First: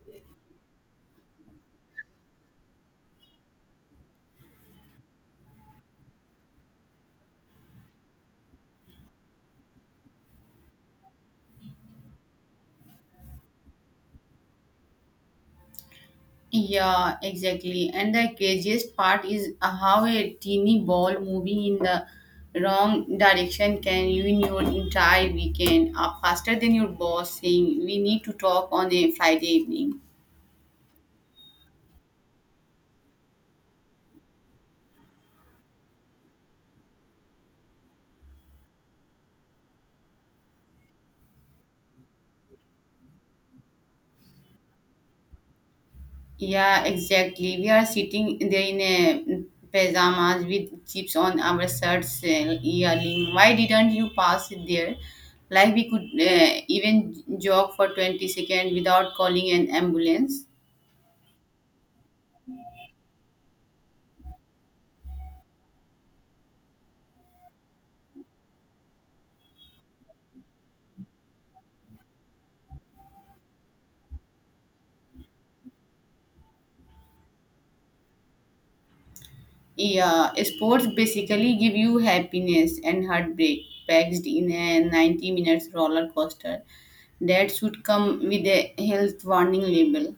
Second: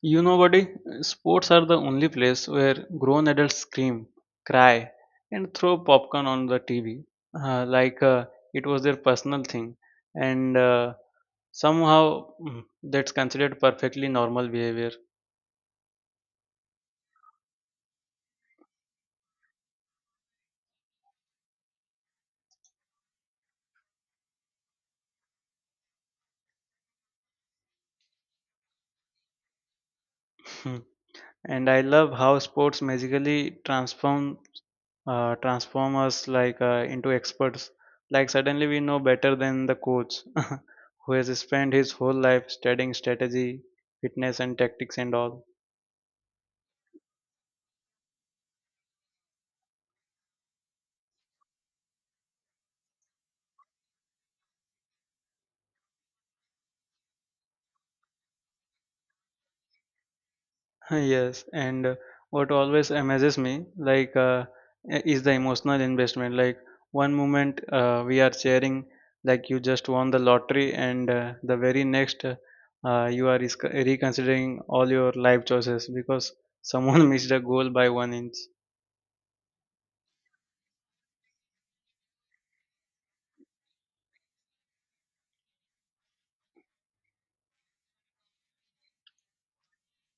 You know, buddy, sports are the only place where grown adults scream, cry, and throw popcorn on the TV like it was their personal thing, and somehow that's considered perfectly normal behavior. Yeah, exactly. And the craziest part is how a teeny ball moving in the wrong direction can ruin your entire weekend faster than your boss saying, We need to talk on a Friday evening. Hmm. And I love how sports magically transform transform us like into experts. Like suddenly we know better than the coach who has spent his whole life studying strategy, fitness, and tactics and all. Yeah, exactly. We are sitting there in a pajamas with chips on our shirts, yelling, Why didn't you pass it there? Like we could even jog for 20 seconds without calling an ambulance. Yes, and what always amazes me, is the emotional investment. Like one moment we are cheering like you just won the lottery, and the very next, you are reconsidering all your life choices because someone missed a goal by one inch. Yeah, sports basically give you happiness and heartbreak packed in a 90 minutes roller coaster that should come with a health warning label.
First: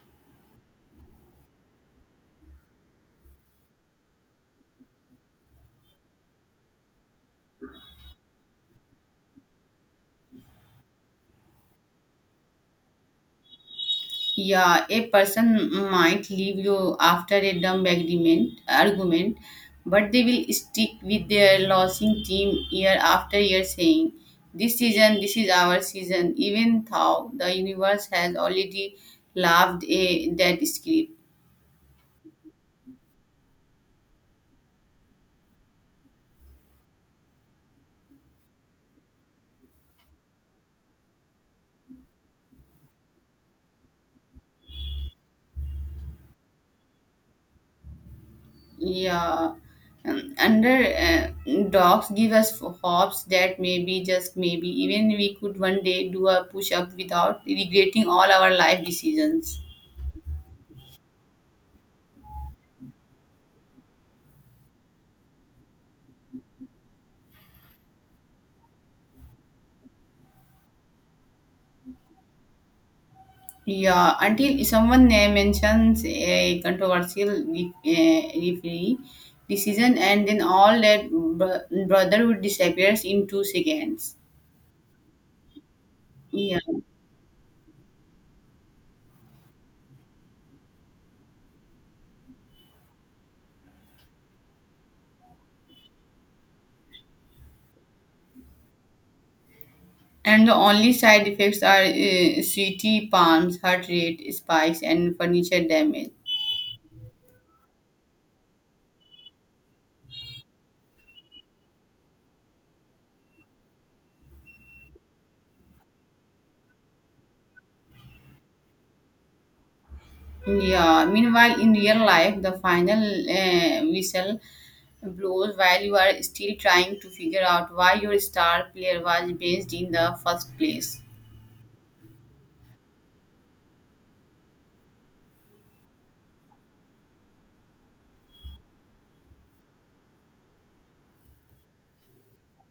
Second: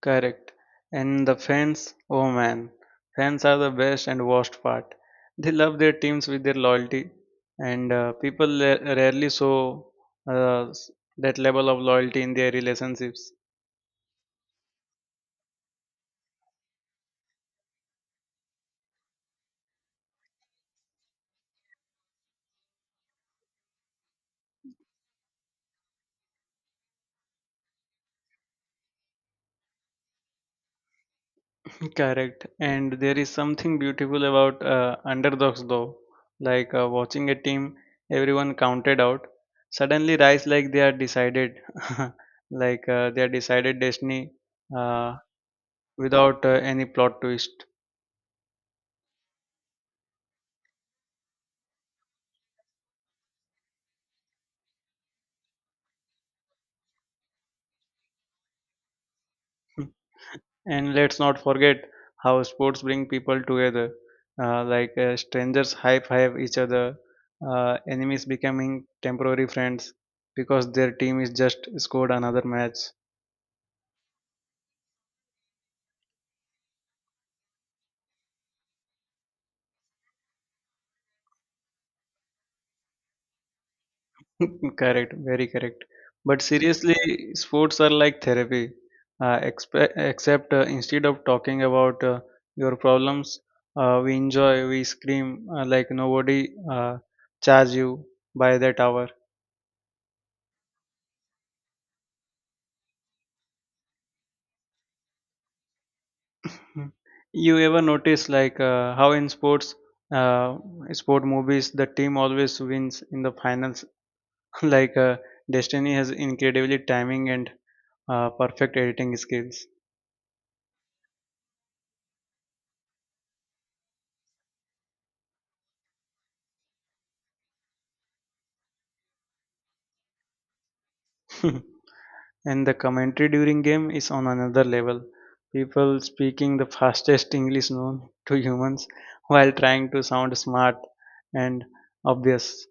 Correct. And the fans, oh man, fans are the best and worst part. They love their teams with their loyalty, and people rarely show uh, s- that level of loyalty in their relationships. Yeah, a person might leave you after a dumb argument, but they will stick with their losing team year after year saying, This season, this is our season, even though the universe has already laughed a, that script. Correct. And there is something beautiful about underdogs, though. Like watching a team, everyone counted out, suddenly rise like they are decided, like they are decided destiny uh, without any plot twist. Yeah, under dogs give us hopes that maybe, just maybe, even we could one day do a push up without regretting all our life decisions. And let's not forget how sports bring people together. Like strangers high five each other, enemies becoming temporary friends because their team is just scored another match. Yeah, until someone mentions a controversial referee decision, and then all that brotherhood disappears in 2 seconds. Correct, very correct. But Yeah. seriously, sports are like therapy. Except instead of talking about your problems, we enjoy, we scream like nobody charge you by that hour. And the only side effects are sweaty palms, heart rate spikes, and furniture damage. Mhm. You ever notice like how in sports, uh, sport movies, the team always wins in the finals. Like Destiny has incredibly timing and perfect editing skills. Yeah. Meanwhile, in real life, the final whistle blows while you are still trying to figure out why your star player was based in the first place. And the commentary during game is on another level. People speaking the fastest English known to humans while trying to sound smart and obvious.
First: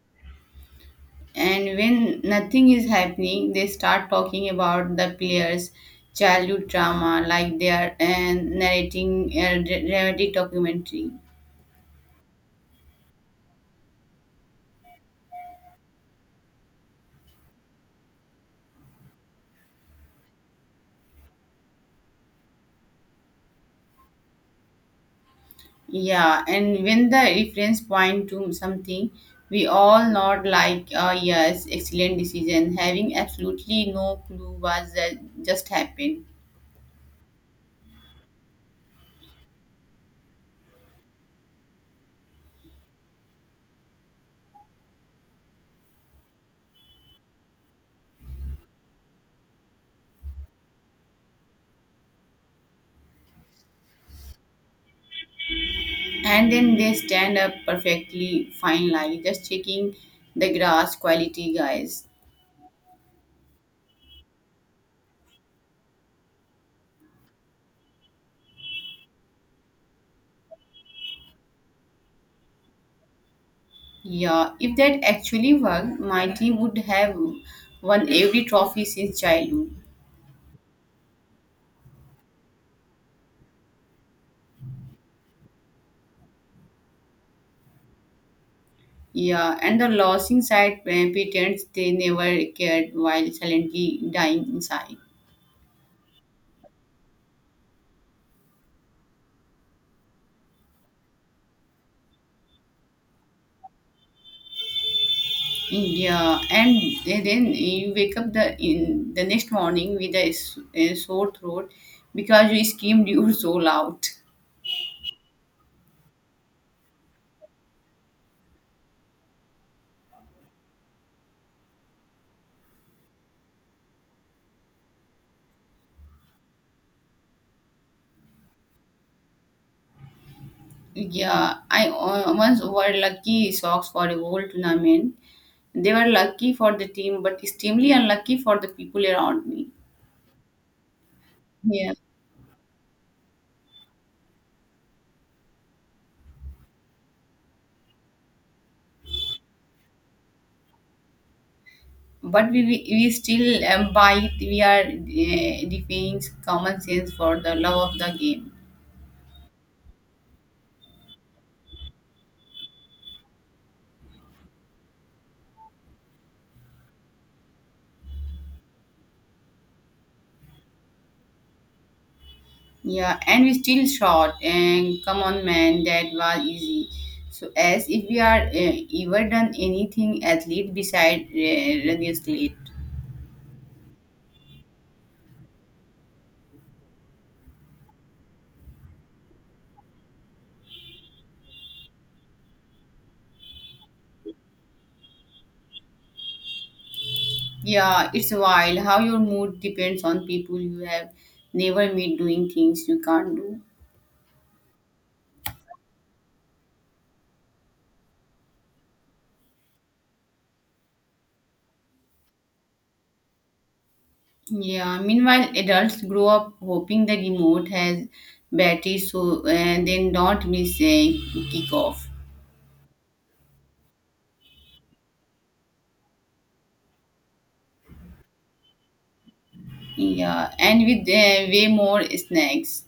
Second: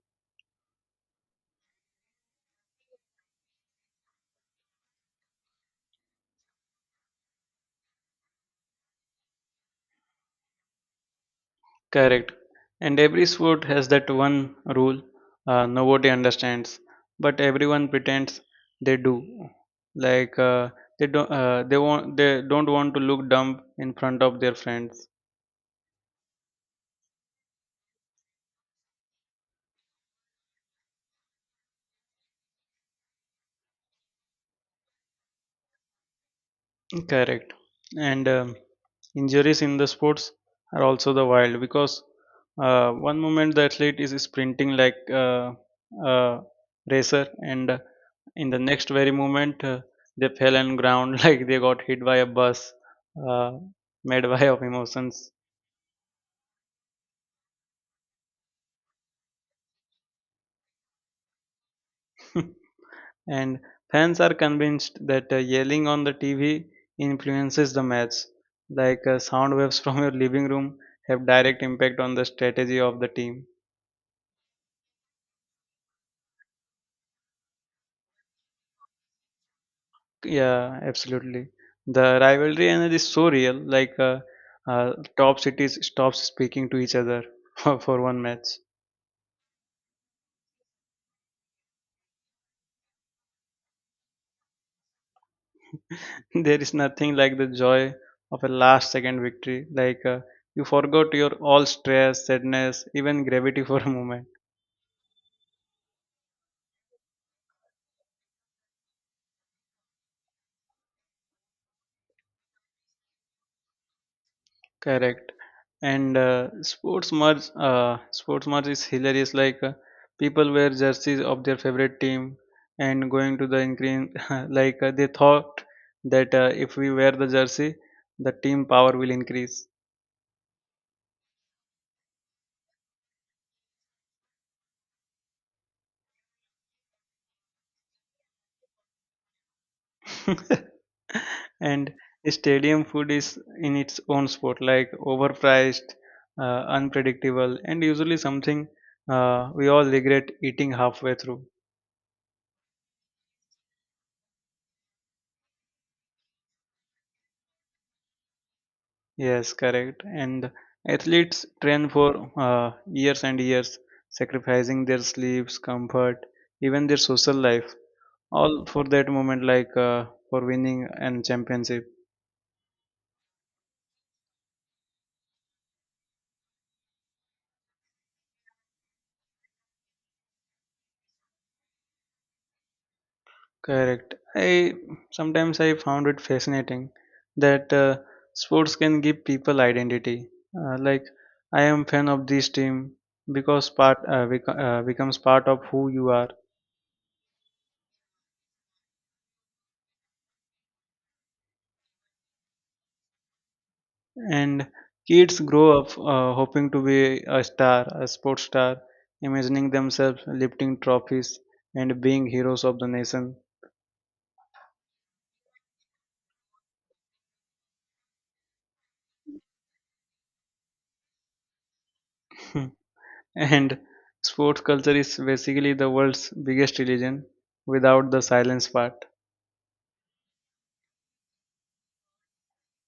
And when nothing is happening, they start talking about the player's childhood trauma like they are narrating a dramatic documentary. Correct. And every sport has that one rule nobody understands, but everyone pretends they do. Like uh, they don't, they don't want to look dumb in front of their friends. Yeah, and when the reference point to something, we all nod like, yes, excellent decision, having absolutely no clue what that just happened. Correct. And injuries in the sports are also the wild because one moment the athlete is sprinting like a uh, uh, racer, and in the next very moment they fell on ground like they got hit by a bus uh, made by of emotions. And then they stand up perfectly fine, like just checking the grass quality, guys. And fans are convinced that yelling on the TV influences the match, like sound waves from your living room have direct impact on the strategy of the team. Yeah, if that actually worked, my team would have won every trophy since childhood. Yeah, absolutely. The rivalry and it is so real. Like top cities stops speaking to each other for one match. Yeah, and the losing side pretends they never cared while silently dying inside. There is nothing like the joy of a last second victory. Like you forgot your all stress, sadness, even gravity for a moment. Yeah, and then you wake up the in the next morning with a sore throat because you screamed you were so loud. Correct. And sports merch is hilarious. Like people wear jerseys of their favorite team and going to the increase. Like they thought that if we wear the jersey, the team power will increase. Yeah, I once wore lucky socks for a whole tournament. They were lucky for the team, but extremely unlucky for the people around me. Yeah, And stadium food is in its own sport, like overpriced, unpredictable, and usually something we all regret eating halfway through. but we still buy. We are defying common sense for the love of the game. Yes, correct. And athletes train for years and years, sacrificing their sleeps, comfort, even their social life, all for that moment, like for winning and championship. Yeah, and we still shot. And come on, man, that was easy. So, as if we are ever done anything athlete beside running slate. Correct. I sometimes I found it fascinating that sports can give people identity. Like I am fan of this team because becomes part of who you are. Yeah, it's wild how your mood depends on people you have never met doing things you can't do. And kids grow up hoping to be a star, a sports star, imagining themselves lifting trophies and being heroes of the nation. Yeah, meanwhile, adults grow up hoping the remote has batteries so they don't miss a kickoff. And sports culture is basically the world's biggest religion without the silence part. Yeah, and with way more snacks.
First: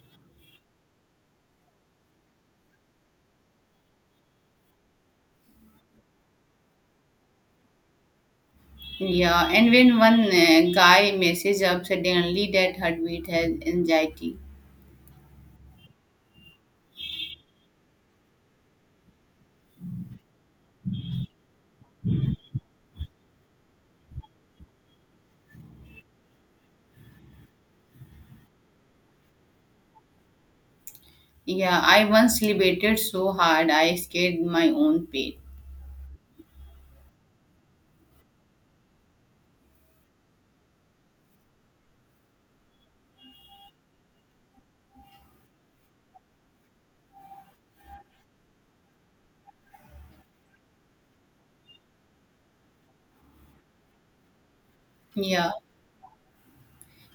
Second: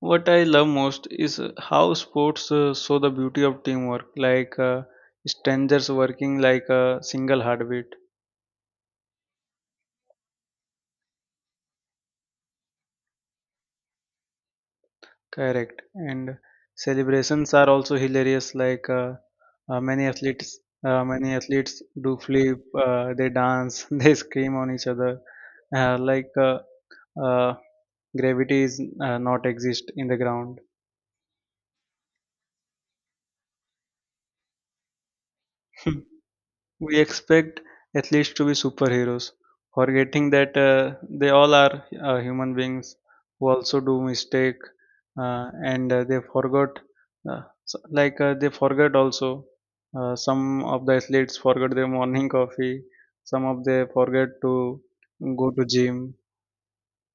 What I love most is how sports show the beauty of teamwork, like strangers working like a single heartbeat. Yeah, and when one guy messes up suddenly, that heartbeat has anxiety. Correct. And celebrations are also hilarious. Like uh, many athletes, many athletes do flip. They dance. They scream on each other. Uh, like uh, uh, Gravity is not exist in the ground. Yeah, I once celebrated so hard I scared my own pet. We expect athletes to be superheroes, forgetting that they all are human beings who also do mistake, and they forgot, so- like they forgot also. Some of the athletes forgot their morning coffee. Some of they forget to go Yeah, to gym.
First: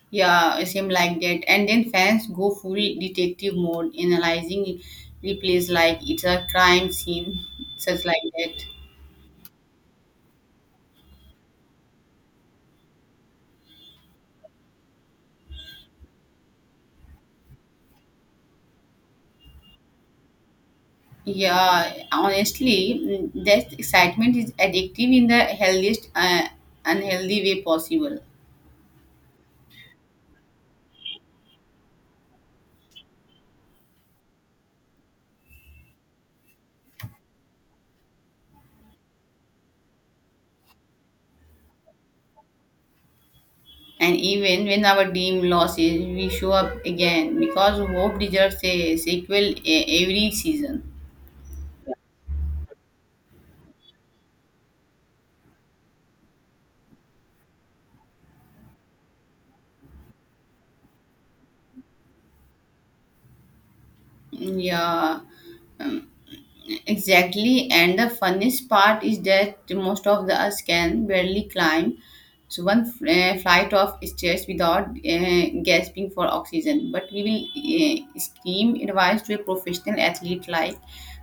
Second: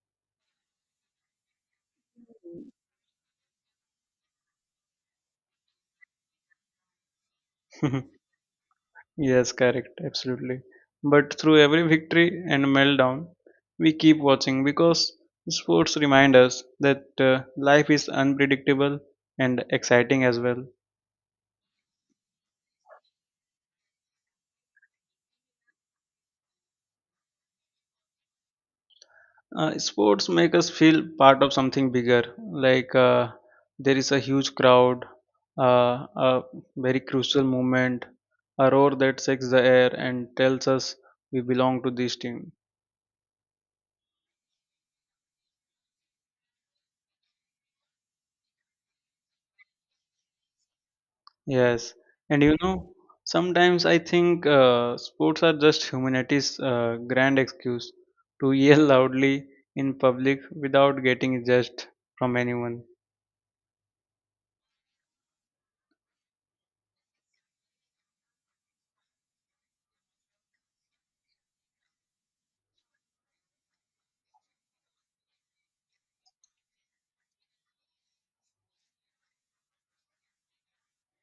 yeah, same like that. And then fans go full detective mode, analyzing replays like it's a crime scene, such like that. Yes, correct, absolutely. But through every victory and meltdown, we keep watching because sports remind us that life is unpredictable and exciting as well. Yeah, honestly, that excitement is addictive in the healthiest, unhealthy way possible. Sports make us feel part of something bigger, like there is a huge crowd, a very crucial moment, a roar that shakes the air and tells us we belong to this team. And even when our dream loses, we show up again because hope deserves a sequel every season. Yes, and you know, sometimes I think sports are just humanity's grand excuse to yell loudly in public without getting judged from anyone. Yeah, exactly, and the funniest part is that most of the us can barely climb so one flight of stairs without gasping for oxygen. But we will scream advice to a professional athlete like,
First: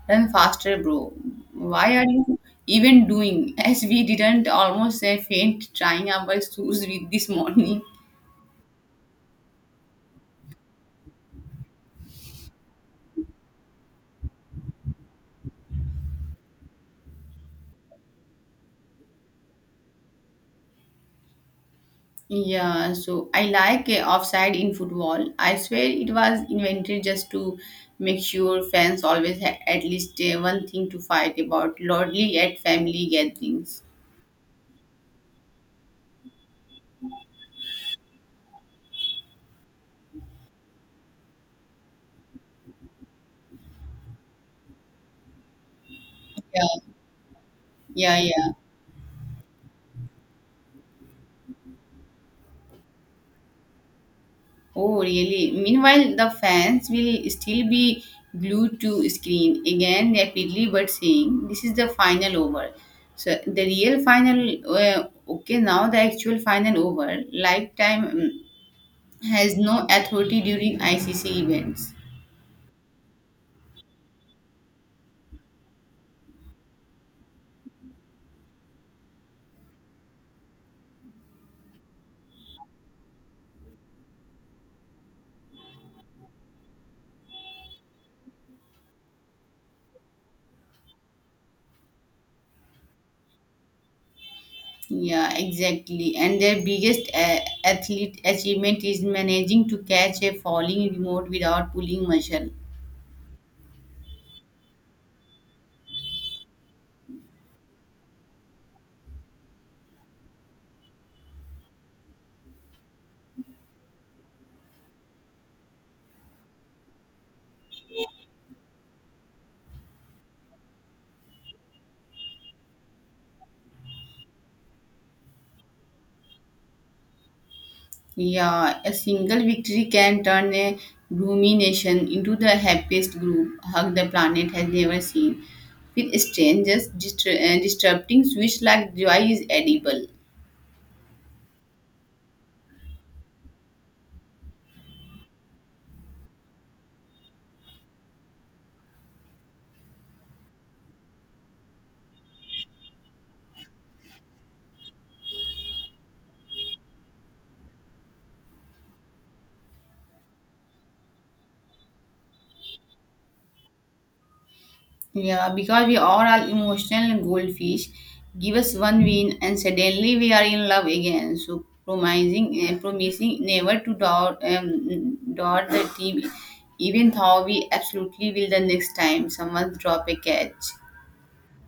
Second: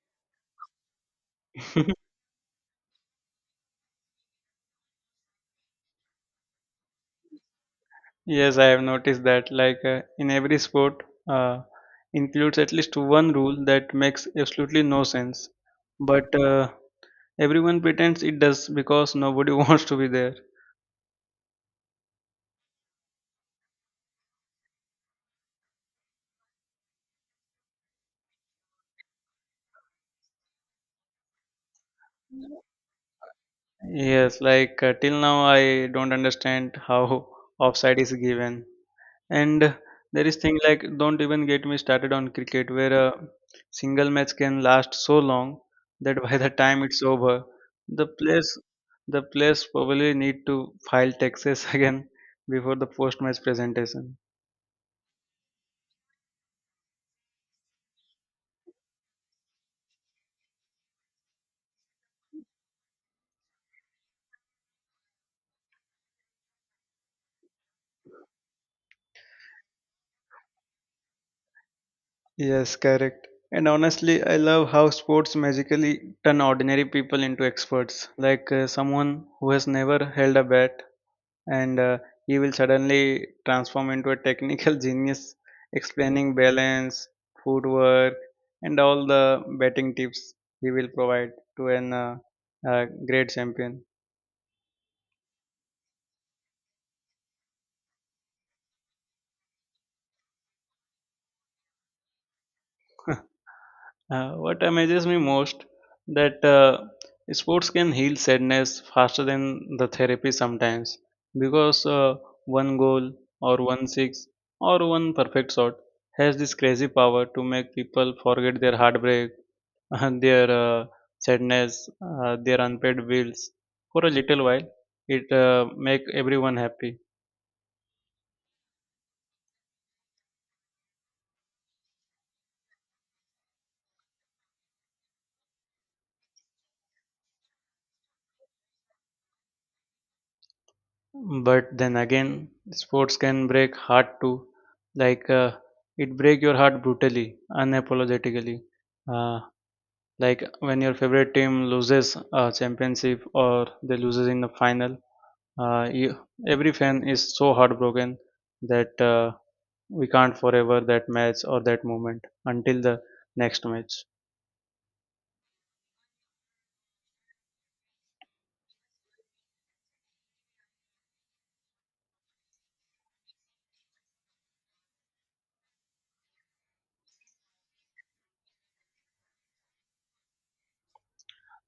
"Run faster, bro! Why are you even doing?" As we didn't almost faint trying our shoes with this morning. Yes, I have noticed that. Like in every sport, uh, includes at least one rule that makes absolutely no sense, but everyone pretends it does because nobody wants to be there. Yeah, so I like offside in football. I swear it was invented just to make sure fans always had at least one thing to fight about, lordly at family gatherings. Yes, like till now I don't understand how offside is given. And there is thing like don't even get me started on cricket where a single match can last so long that by the Yeah, time it's over, the yeah, yeah. players the players probably need to file taxes again before the post-match presentation. Oh, really? Meanwhile, the fans will still be glued to screen again rapidly, but saying this is the final over. So the real final, okay, now the actual final over, lifetime has no authority during ICC events. Yes, correct. And honestly, I love how sports magically turn ordinary people into experts. Like someone who has never held a bat and he will suddenly transform into a technical genius explaining balance, footwork, and all the betting tips he will provide to an great champion. Yeah, exactly. And their biggest athlete achievement is managing to catch a falling remote without pulling muscle. What amazes me most that sports can heal sadness faster than the therapy sometimes because one goal or 1 six or one perfect shot has this crazy power to make people forget their heartbreak, their sadness, their unpaid bills for a little while. It make everyone happy. Yeah, a single victory can turn a gloomy nation into the happiest group hug the planet has never seen. With strangers, disrupting switch like joy is edible. But then again, sports can break heart too. Like it break your heart brutally, unapologetically. Uh, like when your favorite team loses a championship or they loses in the final, uh, you, every fan is so heartbroken that we can't forever that match or that moment until the next match. Yeah, because we are all are emotional goldfish. Give us one win, and suddenly we are in love again. So promising never to doubt the team, even though we absolutely will the next time someone drop a catch.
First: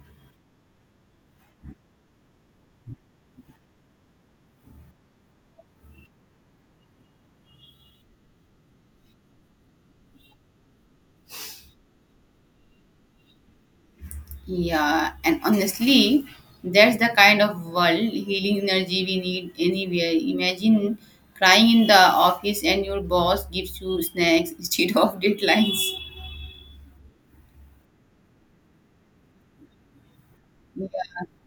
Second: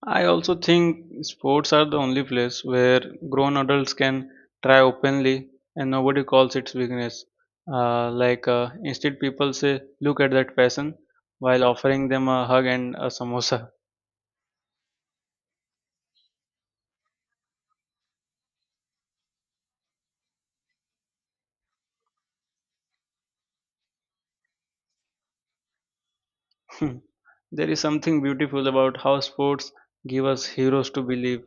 I also think sports are the only place where grown adults can try openly and nobody calls it weakness. Like instead, people say, "Look at that person," while offering them a hug and a samosa. Yeah, and honestly, that's the kind of world healing energy we need anywhere. Imagine crying in the office and your boss gives you snacks instead of deadlines. There is something beautiful about how sports give us heroes to believe,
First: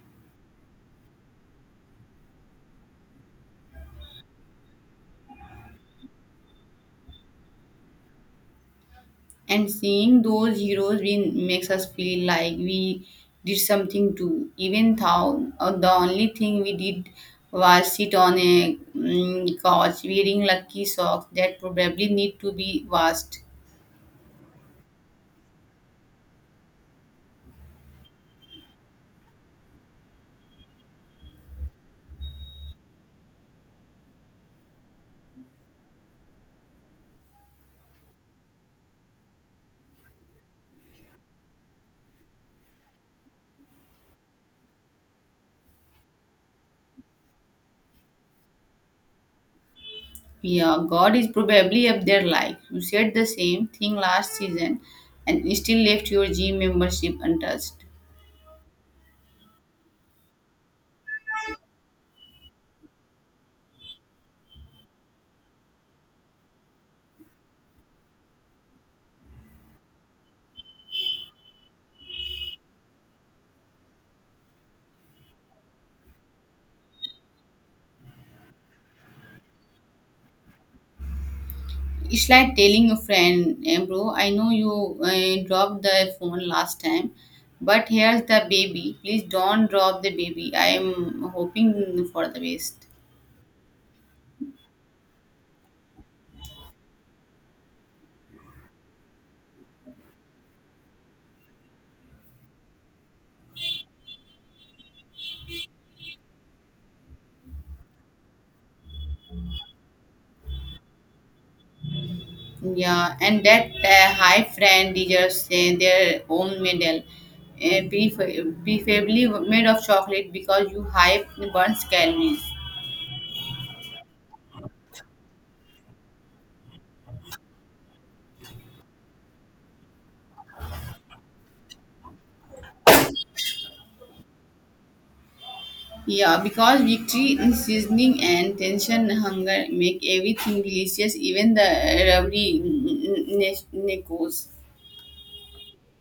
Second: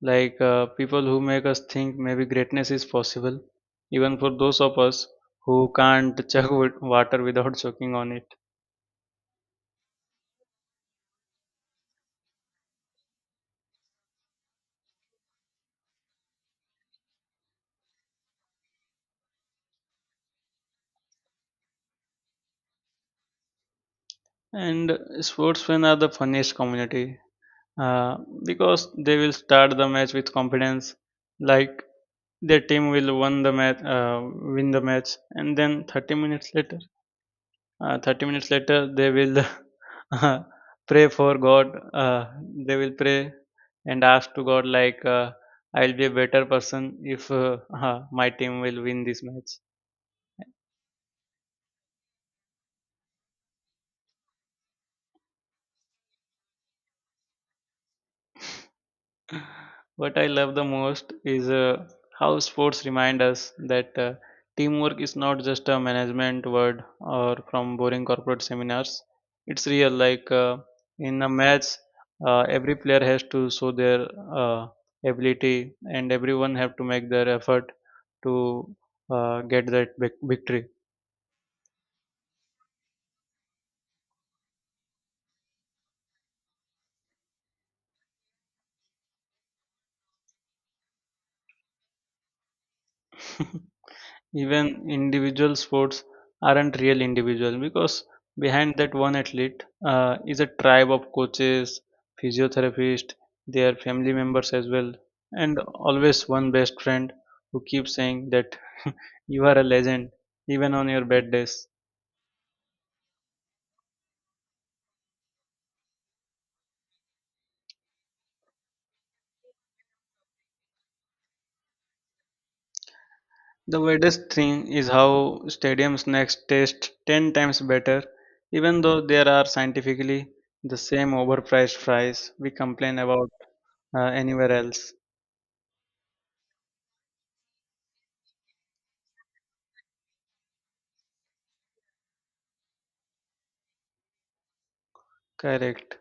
like people who make us think maybe greatness is possible, even for those of us who can't chug with water without choking on it. And seeing those heroes we makes us feel like we did something too, even though the only thing we did was sit on a couch wearing lucky socks that probably need to be washed. And sports fans are the funniest community, uh, because they will start the match with confidence, like their team will win the match, and then 30 minutes later, they will uh, pray for God. Uh, they will pray and ask to God like, "I'll be a better person if my team will win this match." Yeah, God is probably up there like you said the same thing last season and still left your gym membership untouched. What I love the most is how sports remind us that teamwork is not just a management word or from boring corporate seminars. It's real. Like in a match, every player has to show their uh, ability, and everyone have to make their effort to get that victory. It's like telling a friend, "Eh, bro, I know you dropped the phone last time, but here's the baby. Please don't drop the baby. I'm hoping for the best." Even individual sports aren't real individual because behind that one athlete is a tribe of coaches, physiotherapists, their family members as well, and always one best friend who keeps saying that you are a legend even on your bad days. Yeah, and that high friend deserves their own medal, preferably made of chocolate because you hype burns calories. The weirdest thing is how stadiums next taste 10 times better, even though there are scientifically the same overpriced fries we complain about anywhere else. Yeah, because victory in seasoning and tension hunger make everything delicious, even the rubbery nachos. Correct.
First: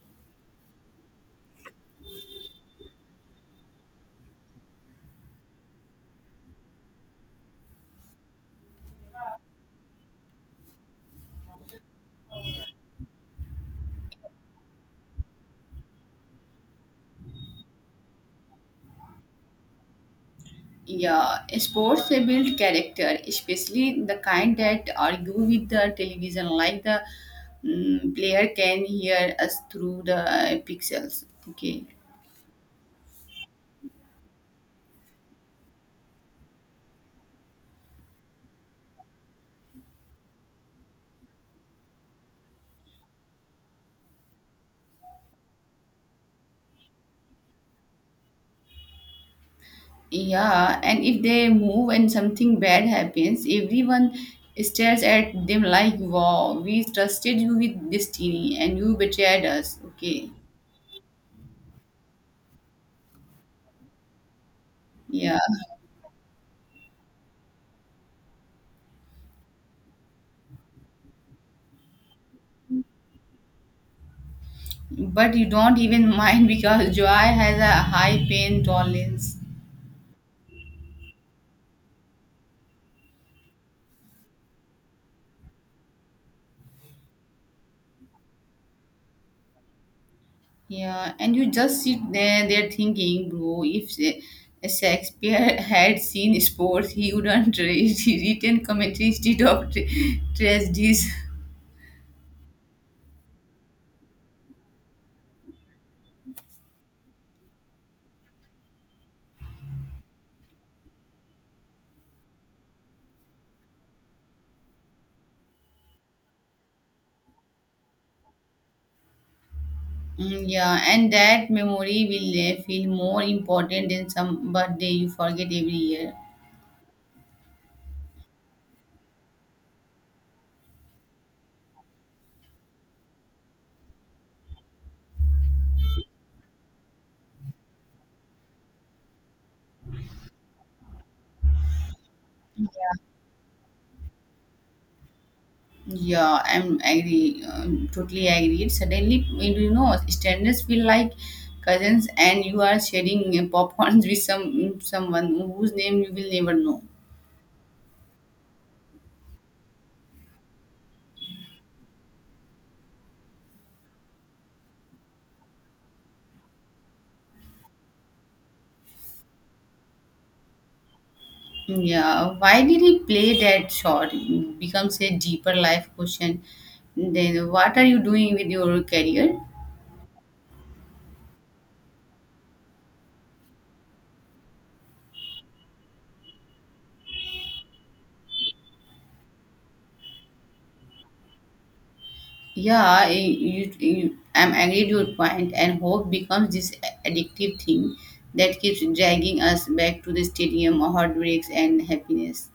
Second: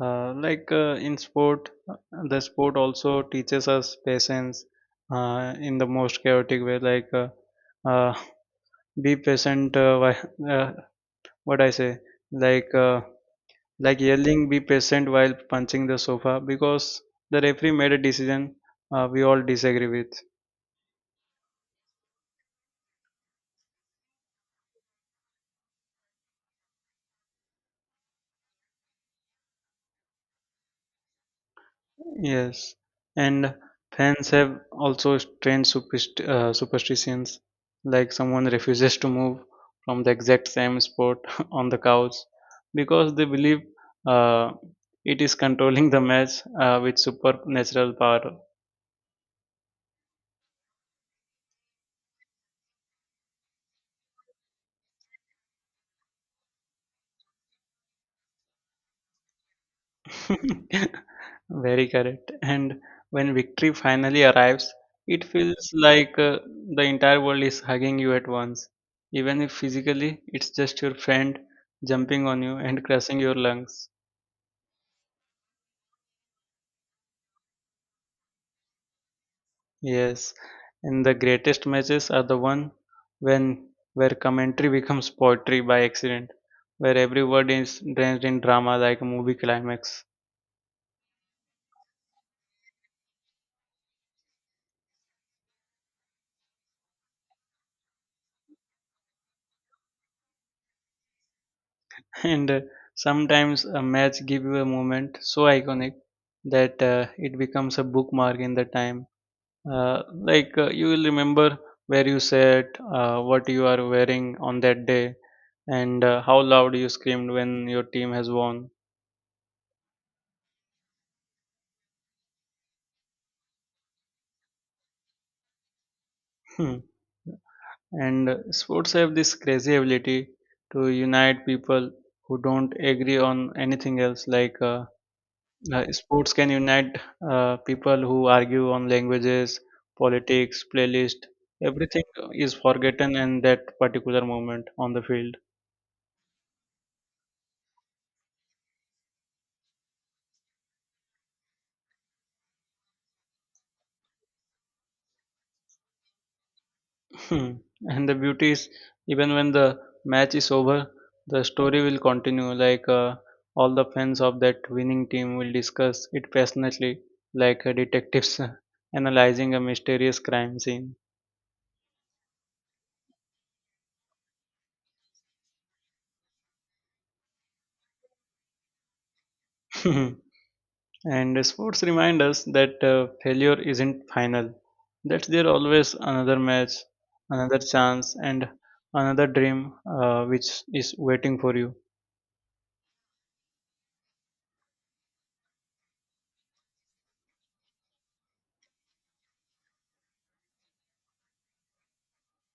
Uh, like uh, in sport, uh, the sport also teaches us patience in the most chaotic way. Like uh, be patient. What I say, like like yelling, be patient while punching the sofa because the referee made a decision we all disagree with. Yeah, sports they build character, especially the kind that argue with the television, like the player can hear us through the pixels. Okay. Yes, and fans have also strange superstitions, like someone refuses to move from the exact same spot on the couch because they believe uh, it is controlling the match with supernatural power. Yeah, and if they move and something bad happens, everyone stares at them like, wow, we trusted you with destiny and you betrayed us. Okay. Very correct. And when victory finally arrives, it Yeah, feels like the entire world is hugging you at once. Even if physically it's just your friend jumping on you and crushing your lungs. but you don't even mind because joy has a high pain tolerance. Yes, and the greatest matches are the one when where commentary becomes poetry by accident, where every word is drenched in drama like a movie climax. Yeah, and you just sit there thinking, bro, if Shakespeare had seen sports, he wouldn't written commentary instead of tragedies. And Sometimes a match give you a moment so iconic that it becomes a bookmark in the time, uh, you will remember where you sat, what you are wearing on that day, and how loud you screamed when your team has won. Mm, yeah, and that memory will feel more important than some birthday you forget every year. Hmm. and Sports have this crazy ability to unite people who don't agree on anything else, like, sports can unite people who argue on languages, politics, playlist. Everything is forgotten in that particular moment on the field. Yeah, I'm agree, totally agreed. Suddenly, standards feel like cousins, and you are sharing popcorns with someone whose name you will never know. Hmm. And the beauty is, even when the match is over, the story will continue. All the fans of that winning team will discuss it passionately, like detectives analyzing a mysterious crime scene. Yeah, why did he play that shot? It becomes a deeper life question. Then, what are you doing with your career? And sports remind us that failure isn't final. That there always another match, another chance, and another dream which is waiting for you. Yeah, I'm agree to your point, and hope becomes this addictive thing that keeps dragging us back to the stadium, heartbreaks, and happiness.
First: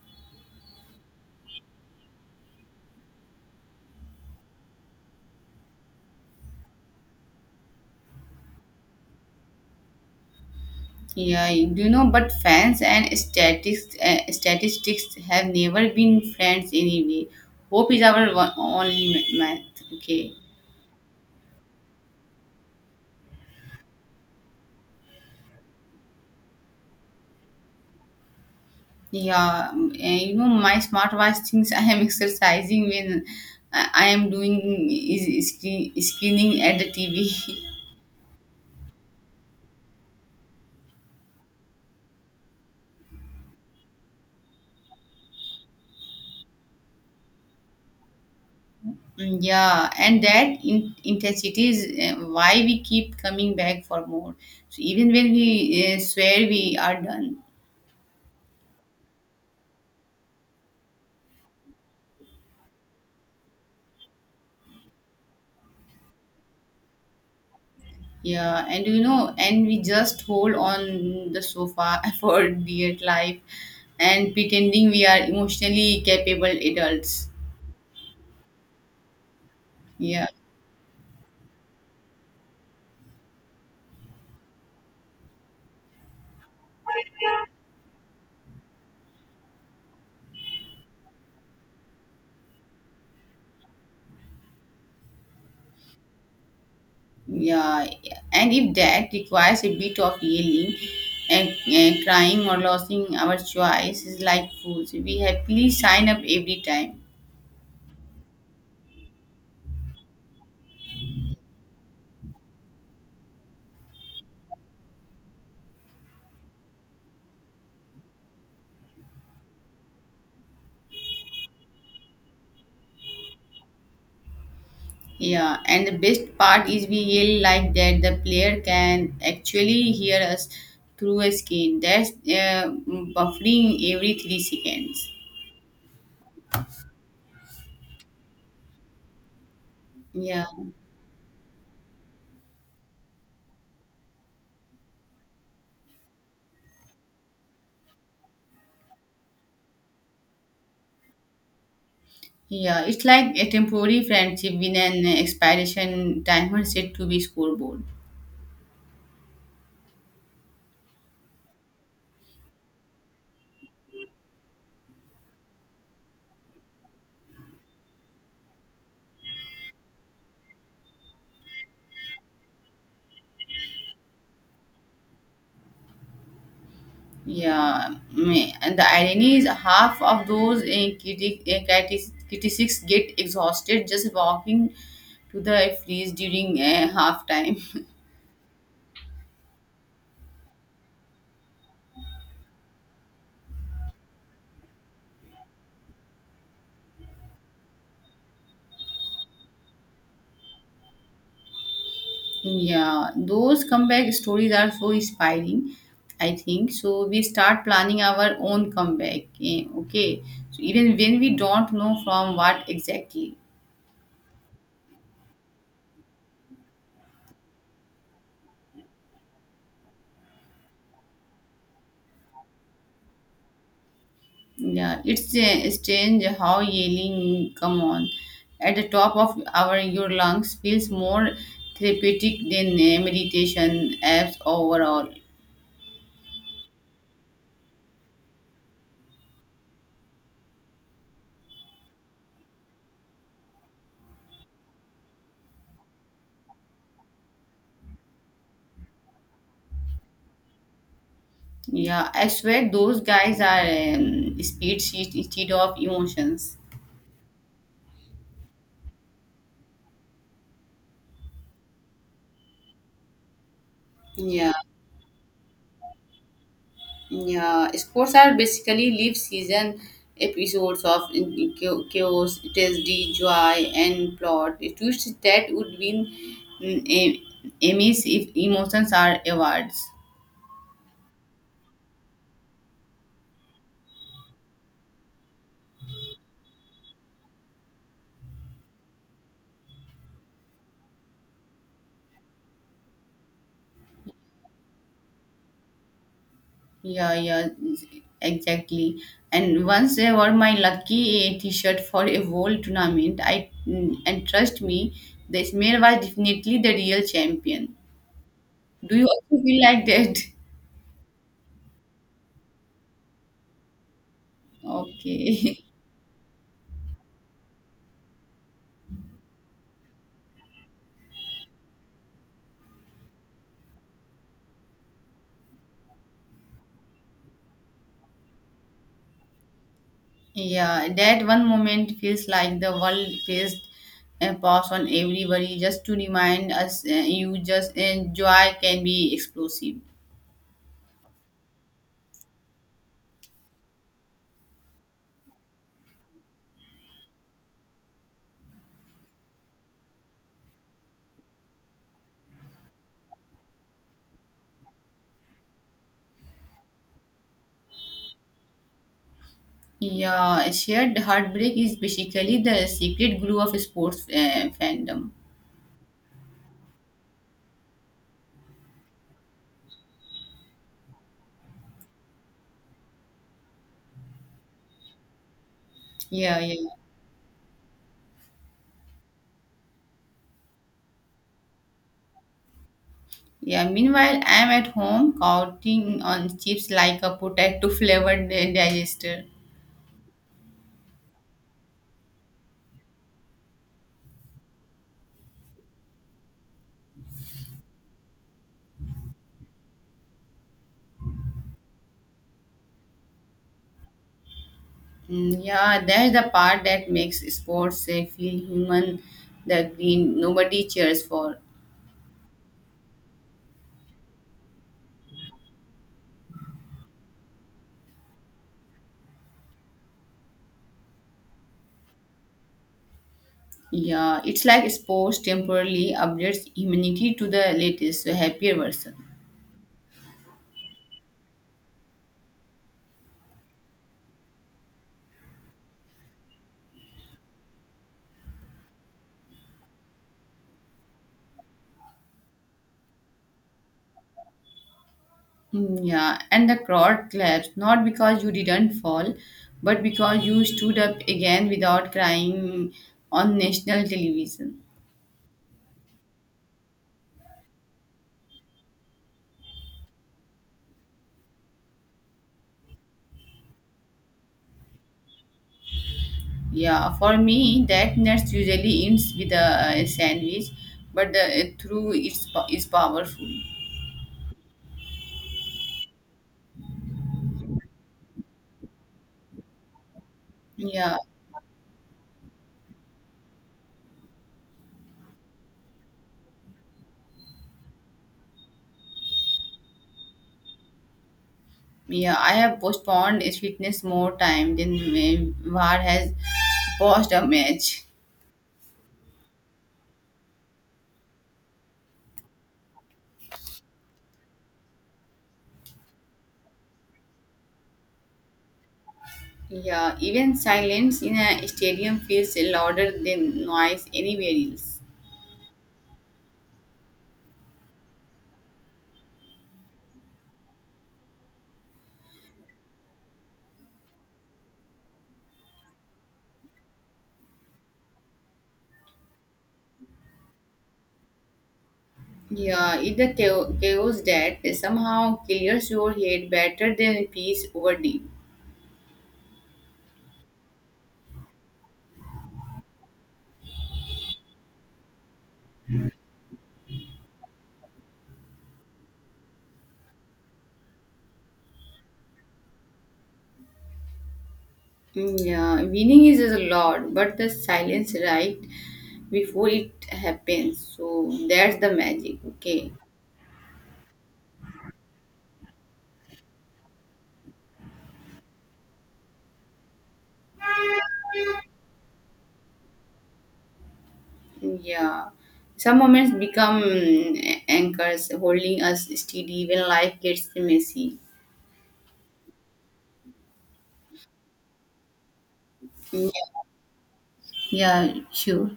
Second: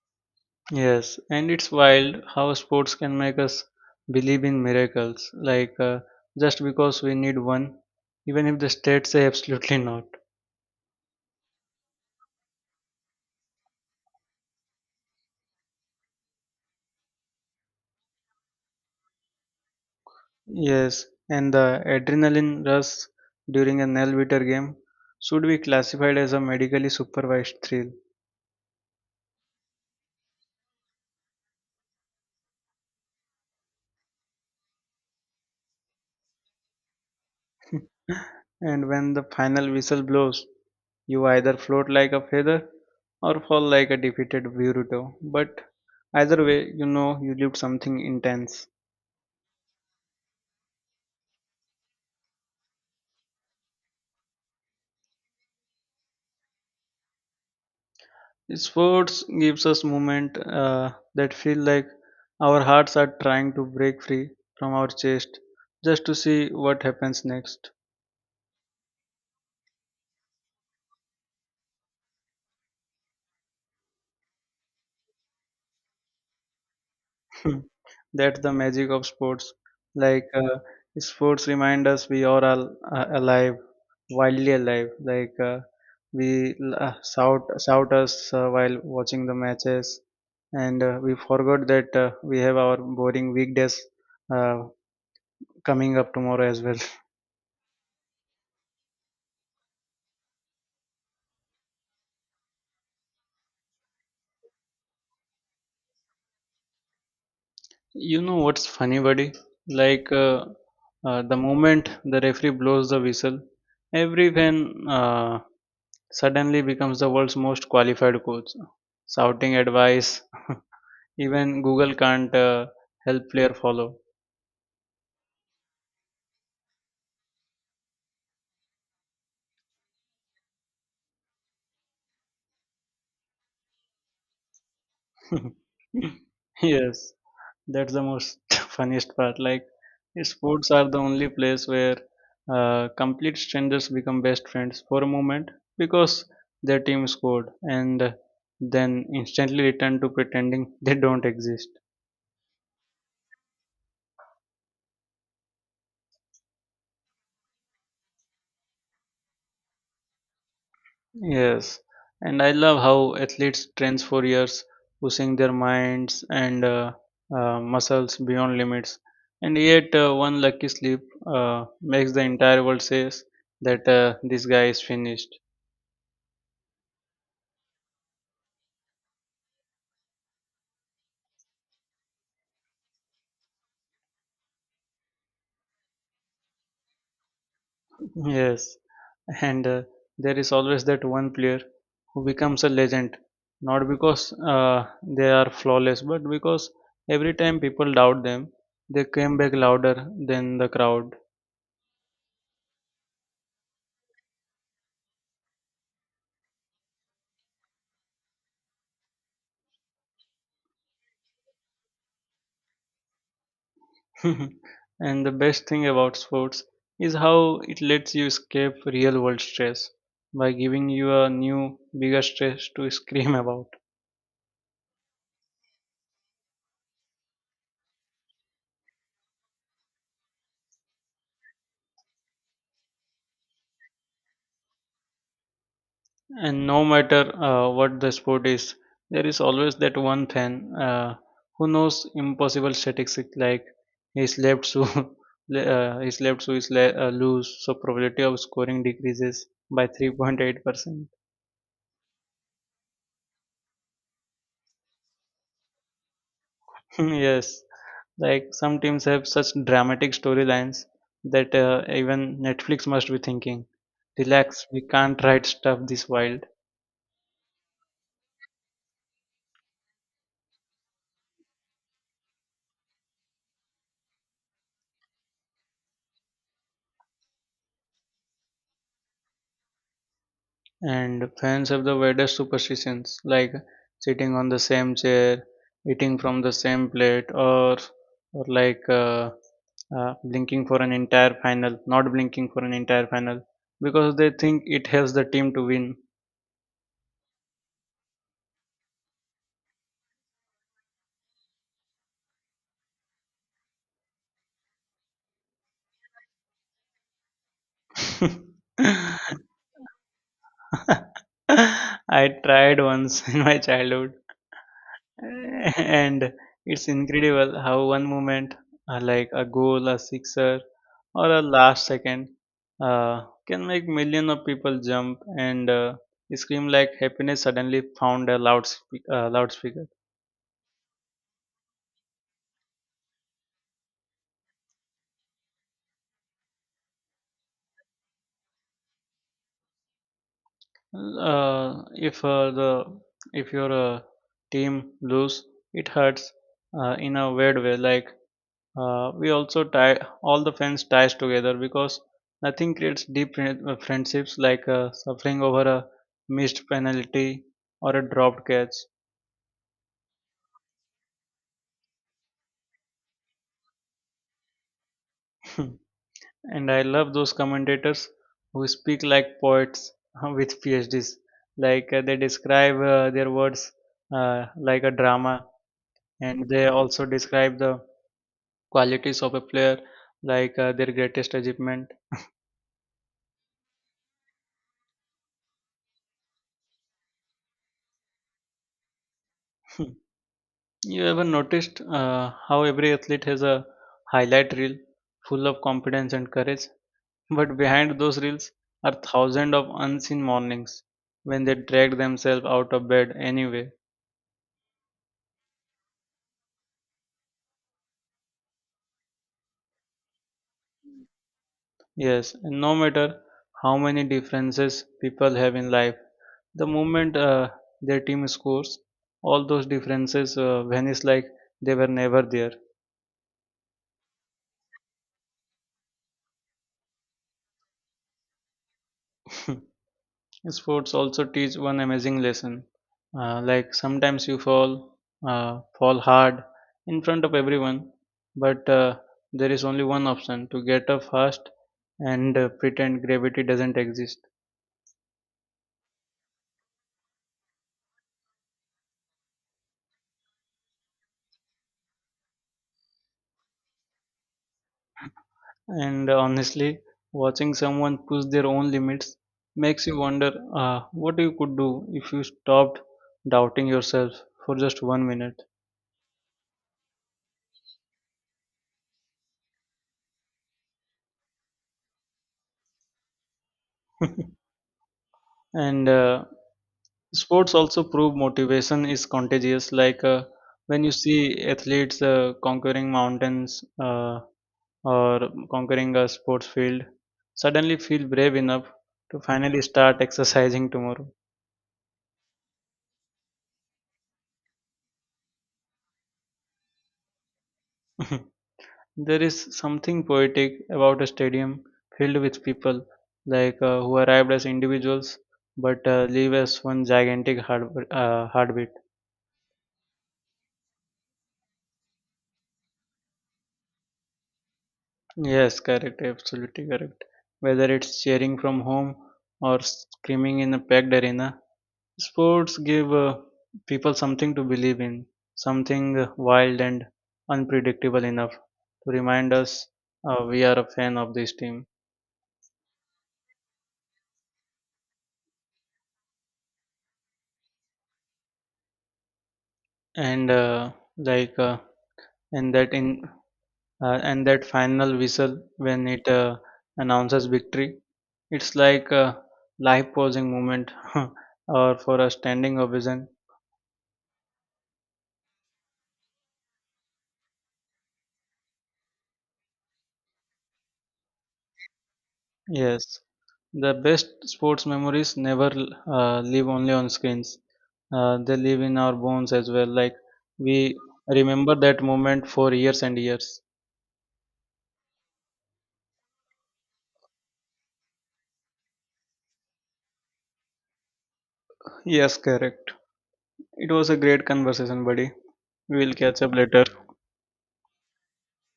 Yes, and it's wild how sports can make us believe in miracles, like, just because we need one, even if the stats say absolutely not. Yeah, do you know? But fans and statistics, have never been friends anyway. Hope is our one, only math. Okay. Yes, and the adrenaline rush during a nail biter game should be classified as a medically supervised thrill. Yeah, my smartwatch thinks I am exercising when I am doing is screening at the TV. And when the final whistle blows, you either float like a feather or fall like a defeated Boruto. But either way, you know you lived something intense. Mm, yeah, and that intensity is why we keep coming back for more. So even when we swear we are done. Sports gives us moment that feel like our hearts are trying to break free from our chest just to see what happens next. Yeah, and we just hold on the sofa for dear life and pretending we are emotionally capable adults. Hmm. That's the magic of sports. Yeah. Like uh, Sports remind us we are all alive, wildly alive. Like, we shout us while watching the matches, and we forgot that we have our boring weekdays uh, coming up tomorrow as well. Yeah, and if that requires a bit of yelling and crying or losing our choice, is like fools. We happily sign up every time. You know what's funny, buddy? Like uh, the moment the referee blows the whistle, every fan uh, suddenly becomes the world's most qualified coach, shouting advice. Even Google can't help player follow. Yeah, and the best part is we yell like that the player can actually hear us through a screen. That's buffering every 3 seconds. Yes, that's the most funniest part. Like, Yeah, sports are the only place where complete strangers become best friends for a moment because their team scored, and then instantly return to pretending they don't exist. yeah, it's like a temporary friendship with an expiration timer set to be scoreboard. Yes, and I love how athletes train for years, pushing their minds and muscles beyond limits. And yet, one lucky slip makes the entire world says that this guy is finished. Yeah, and the irony is half of those critics get exhausted just walking to the freeze during half time. Yes, and there is always that one player who becomes a legend, not because they are flawless, but because every time people doubt them, they came back louder than the crowd. Yeah, those comeback stories are so inspiring, I think. So we start planning our own comeback. Okay, so even when we don't know from what exactly. Mhm. And the best thing about sports is how it lets you escape real world stress by giving you a new, bigger stress to scream about. Yeah, it's strange how yelling come on at the top of our your lungs feels more therapeutic than meditation apps overall. And no matter what the sport is, there is always that one fan uh, who knows impossible statistics like his left shoe, his left shoe is loose, so probability of scoring decreases by 3.8%. Yeah, I swear those guys are speed sheet instead of emotions. Yes. Like some teams have such dramatic storylines that even Netflix must be thinking, Yeah, relax, we can't write stuff this wild. yeah. Sports are basically live season episodes of chaos, tragedy, joy, and plot. Twists that would win mm, a- Emmys if emotions are awards. And fans have the weirdest superstitions, like sitting on the same chair, eating from the same plate, or blinking for an entire final, not blinking for an entire final, because they think it helps the team to win. Yeah, yeah, exactly. And once I wore my lucky t-shirt for a whole tournament, and trust me, the Ismail was definitely the real champion. Do you also feel like that? I tried once in my childhood. Okay. And it's incredible how one moment, like a goal, a sixer, or a last second, can make millions of people jump and scream like happiness suddenly found a loudspeaker. Yeah, that one moment feels like the world faced a pause on everybody just to remind us you just and joy can be explosive. Uh, if uh, the if your team lose, it hurts in a weird way. Like, we also tie all the friends ties together because nothing creates deep friendships like suffering over a missed penalty or a dropped catch. Yeah, shared heartbreak is basically the secret glue of sports fandom. And I love those commentators who speak like poets with PhDs. They describe their words like a drama, Yeah, and yeah, they also describe the qualities of a player like their greatest achievement. yeah. Meanwhile, I'm at home counting on chips like a potato flavored digester. You ever noticed how every athlete has a highlight reel full of confidence and courage? But behind those reels are thousands of unseen mornings when they dragged themselves out of bed anyway. Mm, yeah, that's the part that makes sports feel human that we nobody cheers for. Yes, and no matter how many differences people have in life, the moment their team scores, all those differences vanish like they were never there. Yeah, it's like sports temporarily updates humanity to the latest, so happier version. Sports also teach one amazing lesson. Like sometimes you fall, fall hard in front of everyone, but there is only one option to get up fast and pretend gravity doesn't exist. Mm, yeah, and the crowd claps not because you didn't fall, but because you stood up again without crying on national television. And honestly, watching someone push their own limits makes you wonder what you could do if you stopped doubting yourself for just 1 minute. Yeah, for me, that nuts usually ends with a sandwich, but the through is powerful. and Sports also prove motivation is contagious. Like, when you Yeah, see athletes conquering mountains or conquering a sports field, suddenly feel brave enough to finally start exercising tomorrow. yeah. I have postponed its fitness more time than when VAR has paused a match. There is something poetic about a stadium filled with people like who arrived as individuals but leave as one gigantic heartbeat. Yeah, even silence in a stadium feels louder than noise anywhere else. Yes, correct, absolutely correct. Whether it's cheering from home or screaming in a packed arena, sports give people something to believe in, something wild and unpredictable enough to remind us we are a fan of this team. Yeah, it's the chaos that somehow clears your head better than peace over deep. And like, and that in and that final whistle, when it announces victory, it's like a life-pausing moment, or for a standing ovation. Mm, yeah, winning is a lot, but the silence right before it happens. So that's the magic. Okay. Yes. The best sports memories never live only on screens. They live in our bones as well. Like, we remember that moment for years and years. Yeah. Some moments become anchors holding us steady when life gets messy. Yes, correct. It was a great conversation, buddy. We will Yeah, catch up later. yeah, sure.